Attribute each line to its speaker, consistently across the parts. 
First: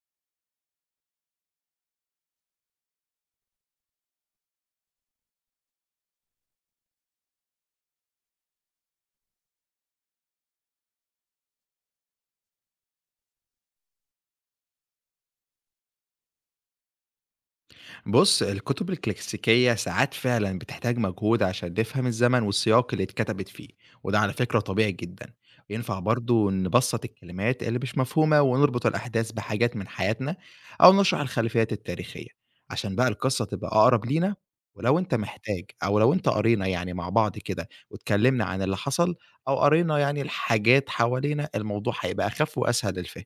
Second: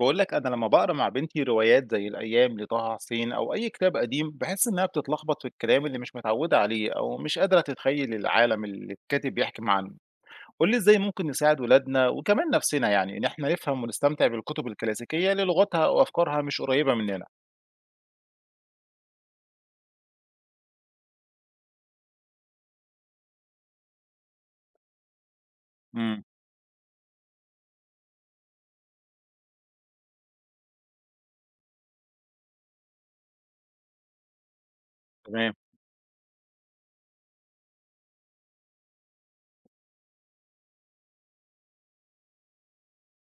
Speaker 1: باقول لك أنا لمّا باقرا مع بنتي روايات زي الأيام لطه حسين أو أي كتاب قديم، باحس إنها بتتلخبط في الكلام اللي مش متعودة عليه أو مش قادرة تتخيل العالم اللي الكاتب بيحكي عنه. قُل لي إزاي ممكن نساعد ولادنا وكمان نفسنا يعني إن إحنا نفهم ونستمتع بالكتب الكلاسيكية اللي لغتها وأفكارها مش قريبة مننا؟
Speaker 2: بُص، الكتب الكلاسيكية ساعات فعلًا بتحتاج مجهود عشان نفهم الزمن والسياق اللي اتكتبت فيه، وده على فكرة طبيعي جدًا. ينفع
Speaker 1: إمم،
Speaker 2: برضه نبسط الكلمات اللي مش مفهومة ونربط الأحداث بحاجات من حياتنا أو نشرح الخلفيات التاريخية، عشان بقى القصة تبقى أقرب لينا. ولو أنت
Speaker 1: تمام.
Speaker 2: محتاج أو لو أنت قرينا مع بعض كده واتكلمنا عن اللي حصل أو قرينا الحاجات حوالينا، الموضوع هيبقى أخف وأسهل للفهم.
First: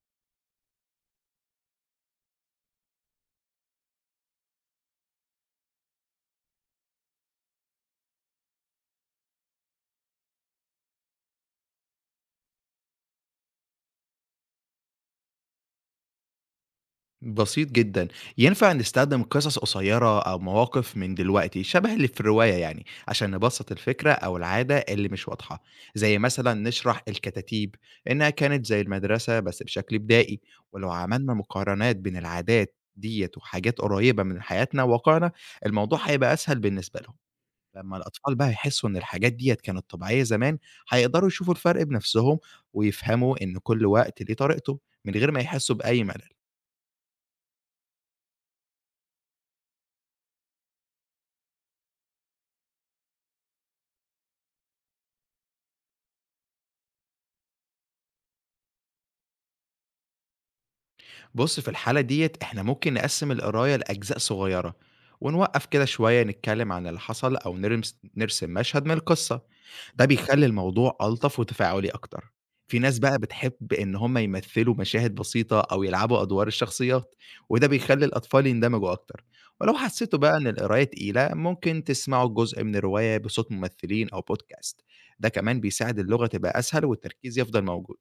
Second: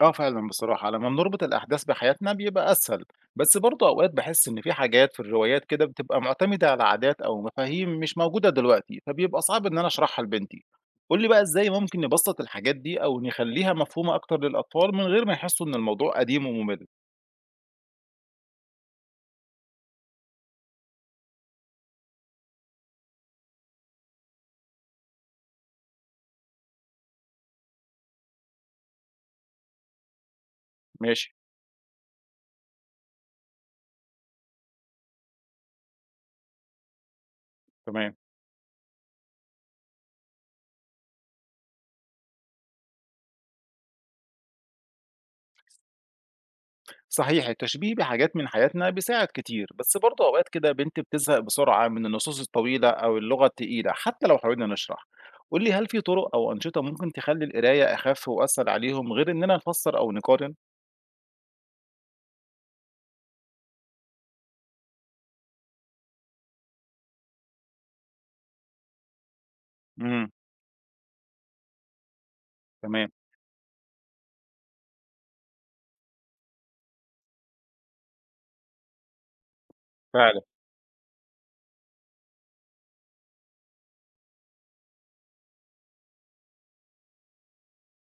Speaker 1: آه فعلًا بصراحة، لمّا بنربط الأحداث بحياتنا بيبقى أسهل، بس برضه أوقات باحس إن في حاجات في الروايات كده بتبقى معتمدة على عادات أو مفاهيم مش موجودة دلوقتي، فبيبقى صعب إن أنا أشرحها لبنتي. قُل لي بقى إزاي ممكن نبسّط الحاجات دي أو نخلّيها مفهومة أكتر للأطفال من غير ما يحسّوا إن الموضوع قديم ومُمِل؟
Speaker 2: بسيط جدًا، ينفع نستخدم قصص قصيرة أو مواقف من دلوقتي شبه اللي في الرواية يعني، عشان نبسط الفكرة أو العادة اللي مش واضحة، زي مثلًا نشرح الكتاتيب إنها كانت زي المدرسة بس بشكل بدائي، ولو
Speaker 1: ماشي،
Speaker 2: عملنا مقارنات بين العادات ديّة وحاجات قريبة من حياتنا وواقعنا، الموضوع هيبقى أسهل بالنسبة لهم، لمّا
Speaker 1: تمام.
Speaker 2: الأطفال بقى يحسوا إن الحاجات ديّة كانت طبيعية زمان، هيقدروا يشوفوا الفرق بنفسهم ويفهموا إن كل وقت ليه طريقته، من غير ما يحسوا بأي ملل.
Speaker 1: صحيح التشبيه بحاجات من حياتنا بيساعد كتير، بس برضه أوقات كده بنت بتزهق بسرعة من النصوص الطويلة أو اللغة التقيلة حتى لو حاولنا نشرح. قولي هل في طرق أو أنشطة ممكن تخلي القراية أخف وأسهل عليهم غير إننا نفسر أو نقارن؟
Speaker 2: بُص، في الحالة ديّة إحنا ممكن نقسّم القراية لأجزاء صغيّرة، ونوقّف كده شوية نتكلّم عن اللي حصل أو نرسم مشهد من القصة، ده
Speaker 1: امم.
Speaker 2: بيخلّي الموضوع ألطف وتفاعلي أكتر. في ناس
Speaker 1: تمام.
Speaker 2: بقى بتحب إن هم يمثّلوا مشاهد بسيطة أو يلعبوا أدوار الشخصيات، وده بيخلّي الأطفال يندمجوا أكتر. ولو حسّيتوا بقى
Speaker 1: فعلا.
Speaker 2: إن القراية تقيلة، ممكن تسمعوا جزء من الرواية بصوت ممثّلين أو podcast، ده كمان بيساعد اللغة تبقى أسهل والتركيز يفضل موجود.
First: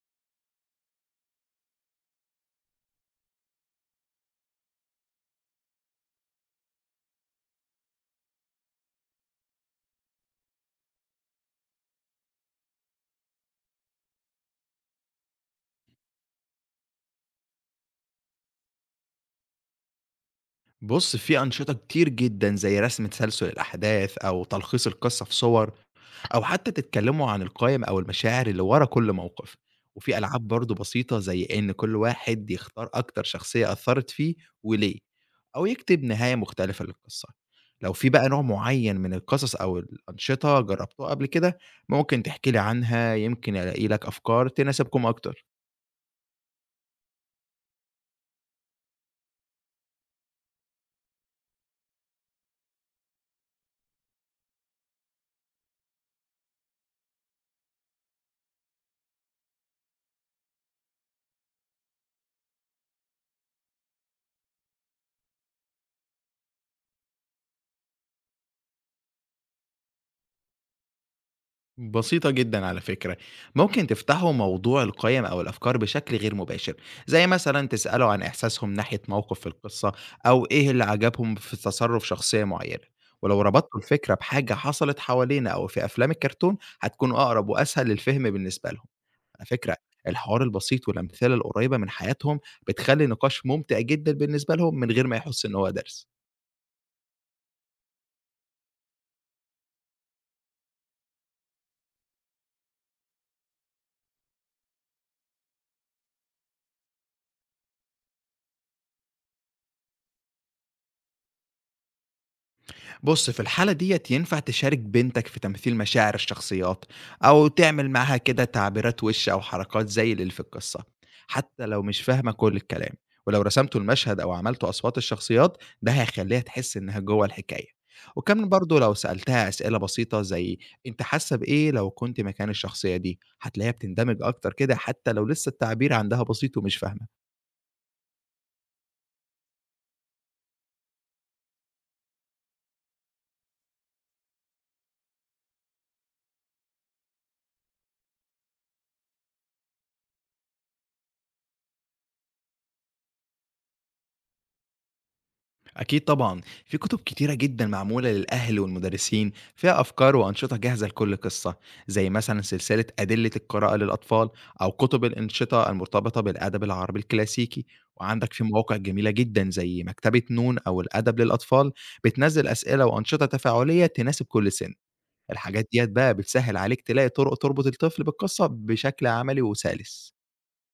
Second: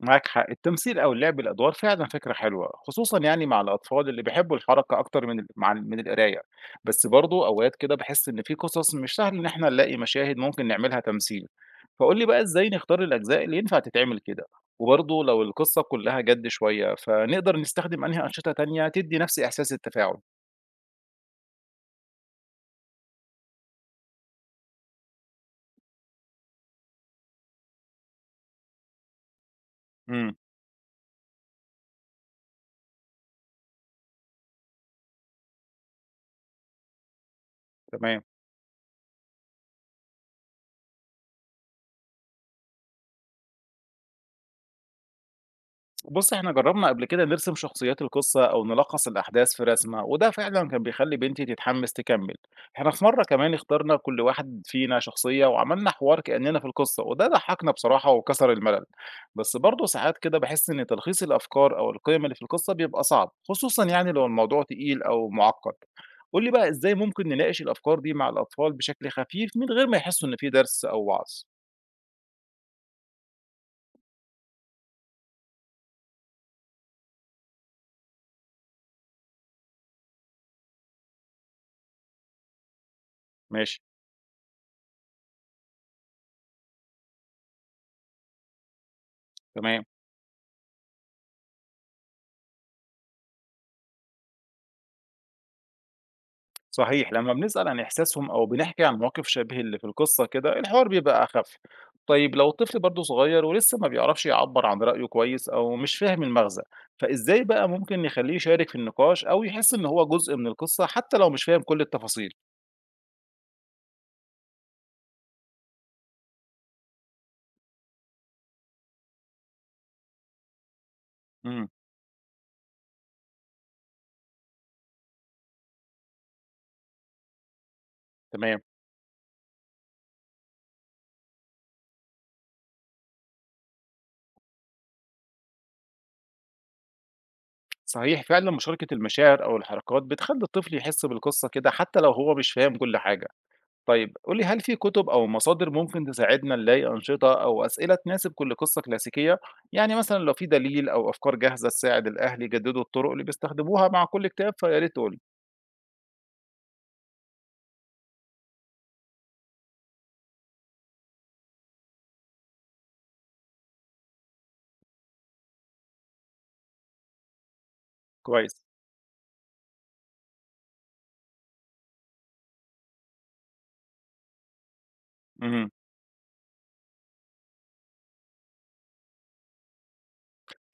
Speaker 1: معاك حق، التمثيل او اللعب الادوار فعلا فكره حلوه، خصوصا يعني مع الاطفال اللي بيحبوا الحركه اكتر من ال- مع ال- من القرايه. بس برضو اوقات كده بحس ان في قصص مش سهل ان احنا نلاقي مشاهد ممكن نعملها تمثيل. فقول لي بقى ازاي نختار الاجزاء اللي ينفع تتعمل كده، وبرضو لو القصه كلها جد شويه فنقدر نستخدم انهي انشطه تانية تدي نفس احساس التفاعل.
Speaker 2: بُص، في أنشطة كتير جدًا زي رسم تسلسل الأحداث أو تلخيص القصة في صور أو حتى تتكلموا عن القيم أو المشاعر اللي ورا كل موقف، وفي
Speaker 1: امم.
Speaker 2: ألعاب برضه بسيطة زي إن كل واحد يختار أكتر شخصية أثّرت فيه وليه، أو يكتب نهاية مختلفة للقصة. لو في
Speaker 1: تمام.
Speaker 2: بقى نوع معين من القصص أو الأنشطة جربتوها قبل كده، ممكن تحكي لي عنها يمكن ألاقي لك أفكار تناسبكم أكتر.
Speaker 1: بُص، إحنا جرّبنا قبل كده نرسم شخصيات القصة أو نلخّص الأحداث في رسمة، وده فعلًا كان بيخلّي بنتي تتحمّس تكمّل. إحنا في مرّة كمان اخترنا كل واحد فينا شخصية وعملنا حوار كإننا في القصة، وده ضحّكنا بصراحة وكسر الملل. بس برضه ساعات كده باحس إن تلخيص الأفكار أو القِيَم اللي في القصة بيبقى صعب، خصوصًا يعني لو الموضوع تقيل أو مُعقّد. قُل لي بقى إزاي ممكن نناقش الأفكار دي مع الأطفال بشكل خفيف من غير ما يحسّوا إن في درس أو وعظ؟
Speaker 2: بسيطة جدًا على فكرة، ممكن تفتحوا موضوع القيم أو الأفكار بشكل غير مباشر، زي مثلًا تسألوا عن إحساسهم ناحية موقف في القصة، أو إيه اللي عجبهم في تصرُّف شخصية معينة، ولو
Speaker 1: ماشي،
Speaker 2: ربطتوا الفكرة بحاجة حصلت حوالينا أو في أفلام الكرتون، هتكون أقرب وأسهل للفهم بالنسبة لهم. على فكرة،
Speaker 1: تمام.
Speaker 2: الحوار البسيط والأمثلة القريبة من حياتهم بتخلّي النقاش ممتع جدًا بالنسبة لهم من غير ما يحسّوا إن هو درس.
Speaker 1: صحيح، لما بنسأل عن إحساسهم أو بنحكي عن مواقف شبه اللي في القصة كده الحوار بيبقى أخف. طيب لو الطفل برضه صغير ولسه ما بيعرفش يعبر عن رأيه كويس أو مش فاهم المغزى، فإزاي بقى ممكن نخليه يشارك في النقاش أو يحس إن هو جزء من القصة حتى لو مش فاهم كل التفاصيل؟
Speaker 2: بُص، في الحالة ديّة ينفع تشارك بنتك في تمثيل مشاعر الشخصيات، أو تعمل معاها كده تعبيرات وِش أو حركات زي اللي في القصة، حتى
Speaker 1: امم.
Speaker 2: لو مش فاهمة كل الكلام، ولو رسمتوا المشهد أو عملتوا أصوات الشخصيات، ده هيخلّيها تحس إنها جوّه الحكاية، وكمان
Speaker 1: تمام.
Speaker 2: برضه لو سألتها أسئلة بسيطة زي أنتِ حاسة بإيه لو كنتِ مكان الشخصية دي، هتلاقيها بتندمج أكتر كده حتى لو لسه التعبير عندها بسيط ومش فاهمة.
Speaker 1: صحيح، فعلا مشاركة المشاعر أو الحركات بتخلي الطفل يحس بالقصة كده حتى لو هو مش فاهم كل حاجة. طيب قُل لي، هل في كُتب أو مصادر ممكن تساعدنا نلاقي أنشطة أو أسئلة تناسب كل قصة كلاسيكية؟ يعني مثلًا لو في دليل أو أفكار جاهزة تساعد الأهل يجددوا الطرق اللي بيستخدموها مع كل كتاب فيا ريت تقول لي.
Speaker 2: أكيد طبعًا، في كتب كتيرة جدًا معمولة للأهل والمدرسين فيها أفكار وأنشطة جاهزة لكل قصة، زي مثلًا سلسلة أدلة القراءة للأطفال أو كتب الأنشطة المرتبطة بالأدب العربي الكلاسيكي، وعندك في
Speaker 1: كويس.
Speaker 2: مواقع جميلة جدًا زي مكتبة نون أو الأدب للأطفال بتنزّل أسئلة وأنشطة تفاعلية تناسب كل سن، الحاجات
Speaker 1: اهم.
Speaker 2: ديّة بقى بتسهّل عليك تلاقي طرق تربط الطفل بالقصة بشكل عملي وسلس.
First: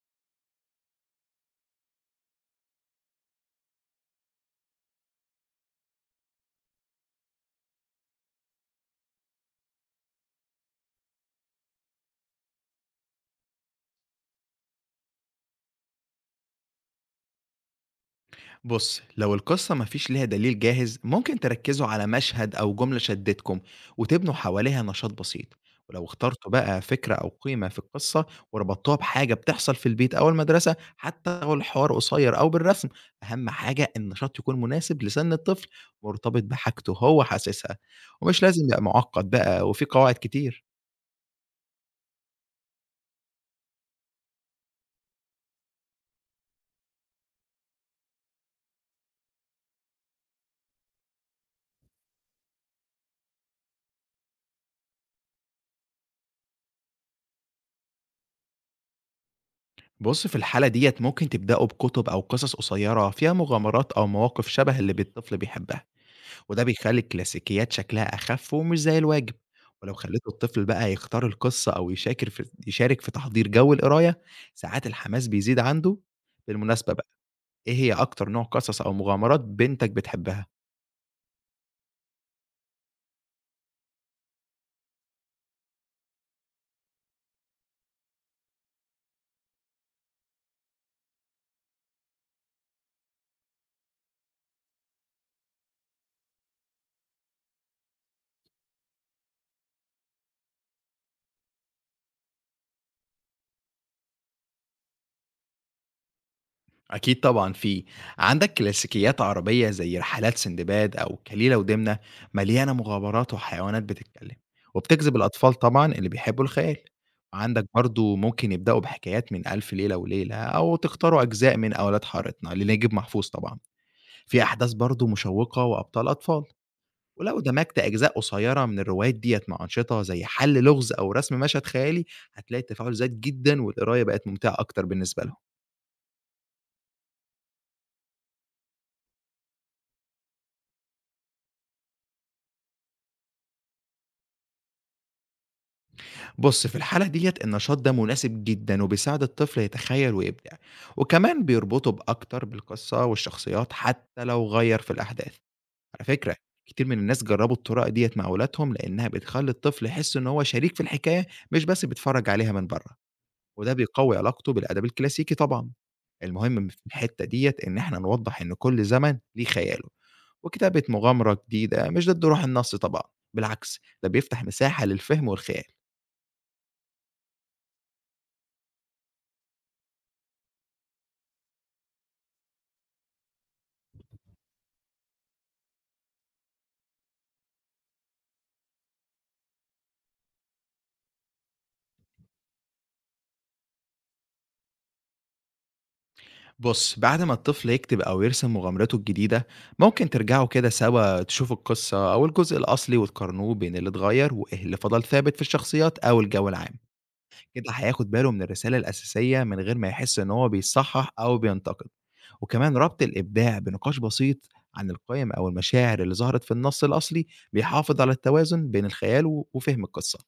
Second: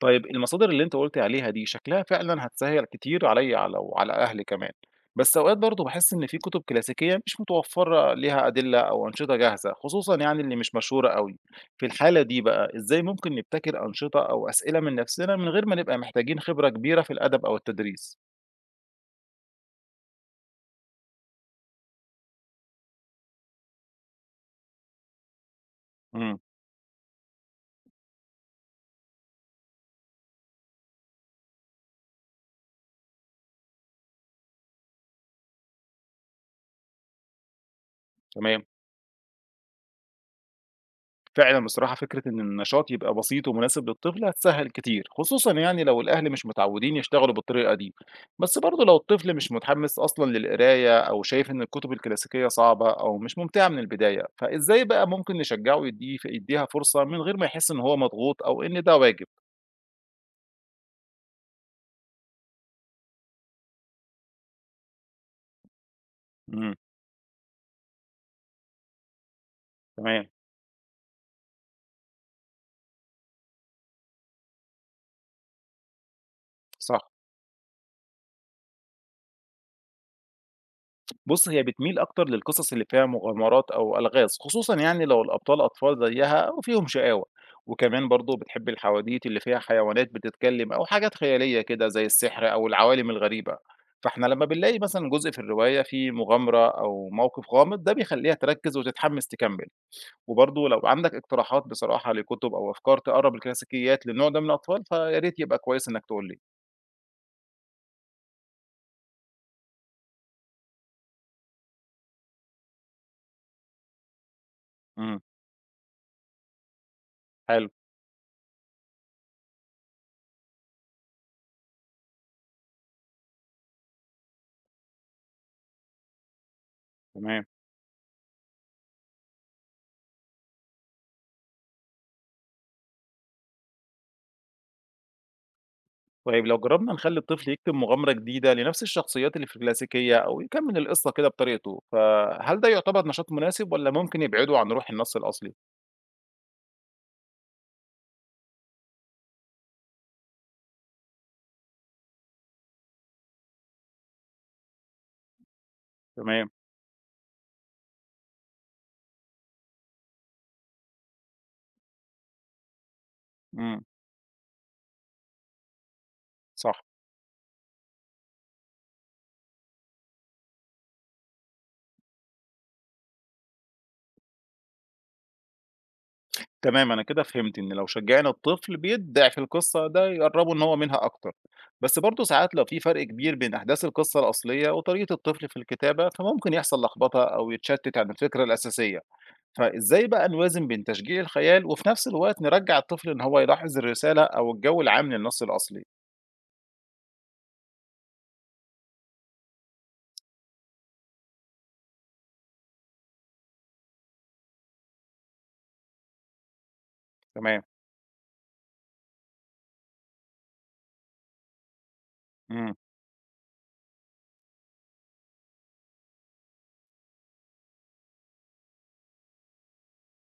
Speaker 1: طيب المصادر اللي أنت قُلت عليها دي شكلها فعلًا هتسهّل كتير عليّا على وعلى أهلي كمان، بس أوقات برضه باحس إن في كُتب كلاسيكية مش متوفّرة ليها أدلة أو أنشطة جاهزة، خصوصًا يعني اللي مش مشهورة أوي. في الحالة دي بقى إزاي ممكن نبتكر أنشطة أو أسئلة من نَفْسنا من غير ما نبقى محتاجين خبرة كبيرة في الأدب أو التدريس؟
Speaker 2: بص، لو القصة مفيش ليها دليل جاهز ممكن تركزوا على مشهد أو جملة شدتكم وتبنوا حواليها نشاط بسيط، ولو
Speaker 1: إمم،
Speaker 2: اخترتوا بقى فكرة أو قيمة في القصة وربطتوها بحاجة بتحصل في البيت أو المدرسة حتى لو الحوار قصير أو بالرسم، أهم حاجة النشاط يكون مناسب لسن الطفل، مرتبط بحاجته هو حاسسها، ومش لازم
Speaker 1: تمام.
Speaker 2: يبقى معقد بقى وفي قواعد كتير.
Speaker 1: فعلًا بصراحة فكرة إن النشاط يبقى بسيط ومناسب للطفل هتسهّل كتير، خصوصًا يعني لو الأهل مش متعودين يشتغلوا بالطريقة دي، بس برضه لو الطفل مش متحمّس أصلًا للقراية أو شايف إن الكتب الكلاسيكية صعبة أو مش ممتعة من البداية، فإزاي بقى ممكن نشجّعه يدّيها فرصة من غير ما يحس إن هو مضغوط أو إن ده واجب؟
Speaker 2: بص، في الحالة ديت ممكن تبدأوا بكتب أو قصص قصيرة فيها مغامرات أو مواقف شبه اللي الطفل بيحبها، وده
Speaker 1: إمم،
Speaker 2: بيخلّي الكلاسيكيات شكلها أخف ومش زي الواجب، ولو
Speaker 1: تمام،
Speaker 2: خلّيتوا الطفل بقى يختار القصة أو يشاكر في يشارك في تحضير جو القراية، ساعات الحماس بيزيد عنده. بالمناسبة
Speaker 1: صح.
Speaker 2: بقى، إيه هي أكتر نوع قصص أو مغامرات بنتك بتحبها؟
Speaker 1: بُص، هي بتميل أكتر للقصص اللي فيها مغامرات أو ألغاز، خصوصًا يعني لو الأبطال أطفال زيها أو فيهم شقاوة، وكمان برضه بتحب الحواديت اللي فيها حيوانات بتتكلم أو حاجات خيالية كده زي السحر أو العوالم الغريبة، فإحنا لمّا بنلاقي مثلًا جزء في الرواية فيه مغامرة أو موقف غامض، ده بيخلّيها تركّز وتتحمس تكمّل، وبرضه لو عندك اقتراحات بصراحة لكتب أو أفكار تقرّب الكلاسيكيات للنوع ده من الأطفال، فيا ريت يبقى كويس إنك تقول لي.
Speaker 2: أكيد طبعًا في، عندك كلاسيكيات عربية زي رحلات سندباد أو كليلة ودمنة مليانة مغامرات وحيوانات بتتكلم، وبتجذب
Speaker 1: إمم،
Speaker 2: الأطفال طبعًا اللي بيحبوا الخيال، وعندك
Speaker 1: حلو،
Speaker 2: برضه ممكن يبدأوا بحكايات من ألف ليلة وليلة أو تختاروا أجزاء من أولاد حارتنا لنجيب محفوظ طبعًا، في أحداث برضه مشوقة وأبطال أطفال، ولو
Speaker 1: تمام.
Speaker 2: دمجت أجزاء قصيرة من الروايات ديّة مع أنشطة زي حل لغز أو رسم مشهد خيالي هتلاقي التفاعل زاد جدًا والقراية بقت ممتعة أكتر بالنسبة لهم.
Speaker 1: طيب لو جربنا نخلي الطفل يكتب مغامرة جديدة لنفس الشخصيات اللي في الكلاسيكية أو يكمل القصة كده بطريقته، فهل ده يعتبر نشاط مناسب ولا ممكن يبعده عن روح النص الأصلي؟
Speaker 2: بص، في الحالة ديت النشاط ده مناسب جدا وبيساعد الطفل يتخيل ويبدع، وكمان بيربطه بأكتر بالقصة والشخصيات حتى لو غير في الأحداث. على فكرة،
Speaker 1: تمام،
Speaker 2: كتير من الناس جربوا الطرق ديت مع أولادهم لأنها بتخلي الطفل يحس إن هو شريك في الحكاية مش بس بيتفرج عليها من بره، وده
Speaker 1: امم،
Speaker 2: بيقوي علاقته بالأدب الكلاسيكي طبعا. المهم في
Speaker 1: صح.
Speaker 2: الحتة ديت إن إحنا نوضح إن كل زمن ليه خياله، وكتابة مغامرة جديدة مش ضد روح النص طبعا، بالعكس ده بيفتح مساحة للفهم والخيال.
Speaker 1: تمام، أنا كده فهمت إن لو شجعنا الطفل بيبدع في القصة ده يقربه إن هو منها أكتر، بس برضه ساعات لو في فرق كبير بين أحداث القصة الأصلية وطريقة الطفل في الكتابة فممكن يحصل لخبطة أو يتشتت عن الفكرة الأساسية. فإزاي بقى نوازن بين تشجيع الخيال وفي نفس الوقت نرجّع الطفل إن هو يلاحظ الرسالة أو الجو العام للنص الأصلي؟
Speaker 2: بُص، بعد ما الطفل يكتب أو يرسم مغامرته الجديدة، ممكن ترجعوا كده سوا تشوفوا القصة أو الجزء الأصلي وتقارنوه بين اللي اتغير وإيه اللي فضل ثابت في الشخصيات أو الجو العام.
Speaker 1: تمام،
Speaker 2: كده هياخد باله من الرسالة الأساسية من غير ما يحس إن هو بيصحح أو بينتقد.
Speaker 1: إمم،
Speaker 2: وكمان ربط الإبداع بنقاش بسيط عن القيم أو المشاعر اللي ظهرت في النص الأصلي بيحافظ على التوازن بين الخيال و وفهم القصة.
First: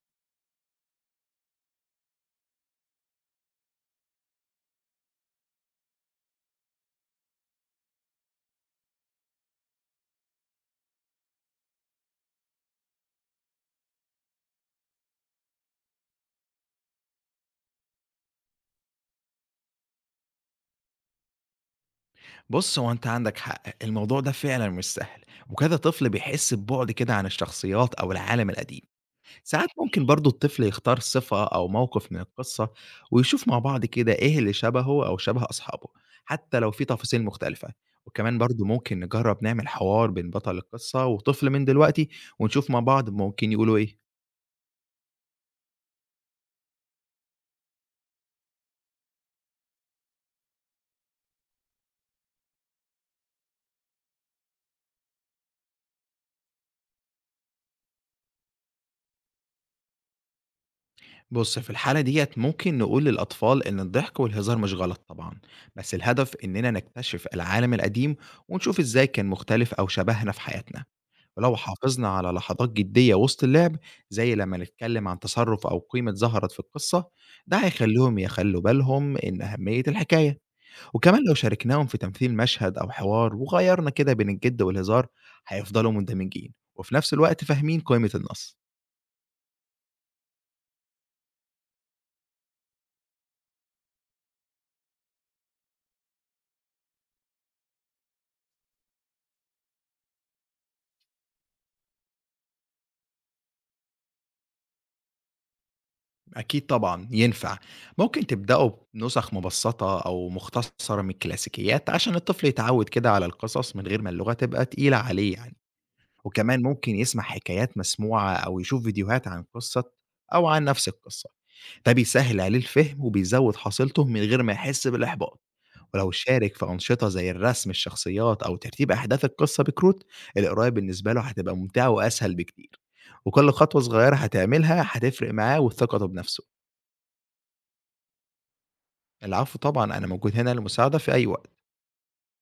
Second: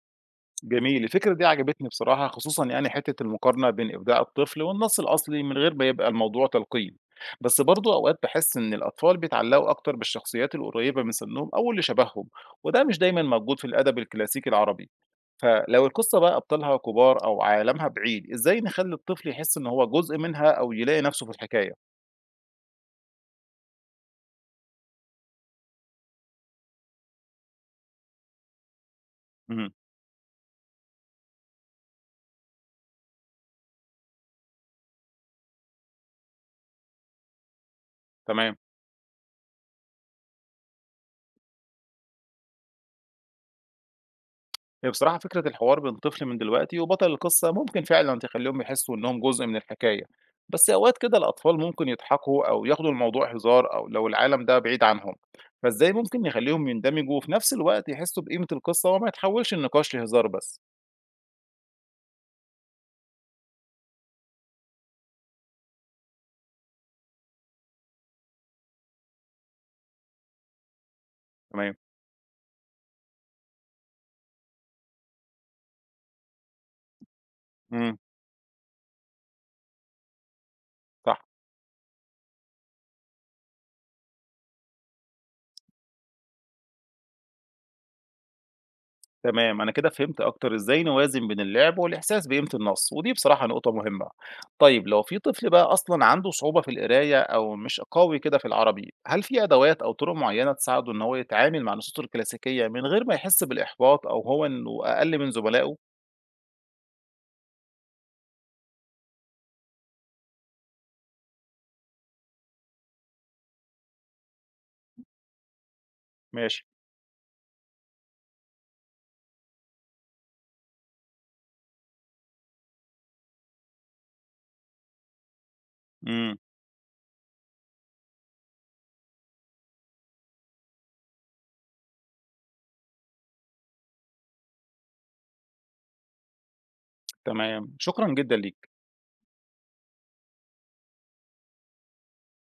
Speaker 1: جميل، الفكرة دي عجبتني بصراحة، خصوصًا يعني حتّة المقارنة بين إبداع الطفل والنص الأصلي من غير ما يبقى الموضوع تلقين، بس برضه أوقات باحس إن الأطفال بيتعلقوا أكتر بالشخصيات القريبة من سنّهم أو اللي شبههم، وده مش دايمًا موجود في الأدب الكلاسيكي العربي، فلو القصة بقى أبطالها كبار أو عالمها بعيد، إزاي نخلّي الطفل يحس إن هو جزء منها أو يلاقي نفسه في الحكاية؟
Speaker 2: بُص، هو أنت عندك حق، الموضوع ده فعلًا مش سهل، وكذا طفل بيحس ببُعد كده عن الشخصيات أو العالم القديم. ساعات
Speaker 1: إمم،
Speaker 2: ممكن برضه الطفل يختار صفة أو موقف من القصة ويشوف مع بعض كده إيه اللي شبهه أو شبه أصحابه حتى لو في تفاصيل مختلفة، وكمان
Speaker 1: تمام.
Speaker 2: برضه ممكن نجرب نعمل حوار بين بطل القصة وطفل من دلوقتي ونشوف مع بعض ممكن يقولوا إيه.
Speaker 1: هي بصراحة فكرة الحوار بين طفل من دلوقتي وبطل القصة ممكن فعلا تخليهم يحسوا إنهم جزء من الحكاية، بس أوقات كده الأطفال ممكن يضحكوا أو ياخدوا الموضوع هزار أو لو العالم ده بعيد عنهم. فإزاي ممكن نخليهم يندمجوا وفي نفس الوقت يحسوا بقيمة القصة وما يتحولش النقاش لهزار بس؟
Speaker 2: بص، في الحالة ديت ممكن نقول للأطفال إن الضحك والهزار مش غلط طبعا، بس الهدف إننا نكتشف العالم القديم ونشوف إزاي كان مختلف أو شبهنا في حياتنا. ولو
Speaker 1: تمام.
Speaker 2: حافظنا على لحظات جدية وسط اللعب زي لما نتكلم عن تصرف أو قيمة ظهرت في القصة، ده
Speaker 1: امم.
Speaker 2: هيخليهم يخلوا بالهم إن أهمية الحكاية.
Speaker 1: صح.
Speaker 2: وكمان لو شاركناهم في تمثيل مشهد أو حوار وغيرنا كده بين الجد والهزار، هيفضلوا مندمجين وفي نفس الوقت فاهمين قيمة النص.
Speaker 1: تمام، أنا كده فهمت أكتر إزاي نوازن بين اللعب والإحساس بقيمة النص، ودي بصراحة نقطة مهمة. طيب لو في طفل بقى أصلا عنده صعوبة في القراية أو مش قوي كده في العربي، هل في أدوات أو طرق معينة تساعده إن هو يتعامل مع النصوص الكلاسيكية من غير ما يحس بالإحباط أو هو إنه أقل من زملائه؟
Speaker 2: أكيد طبعا ينفع، ممكن تبدأوا بنسخ مبسطة أو مختصرة من الكلاسيكيات عشان الطفل يتعود كده على القصص من غير ما اللغة تبقى تقيلة عليه يعني، وكمان
Speaker 1: ماشي.
Speaker 2: ممكن يسمع حكايات مسموعة أو يشوف فيديوهات عن قصة أو عن نفس القصة، ده بيسهل عليه الفهم وبيزود حصيلته من غير ما يحس بالإحباط. ولو
Speaker 1: امم.
Speaker 2: شارك في أنشطة زي الرسم الشخصيات أو ترتيب أحداث القصة بكروت، القراية بالنسبة له هتبقى ممتعة وأسهل بكتير، وكل خطوة صغيرة هتعملها هتفرق معاه وثقته بنفسه.
Speaker 1: تمام، شكرا جدا ليك.
Speaker 2: العفو طبعا، أنا موجود هنا لمساعدة في أي وقت.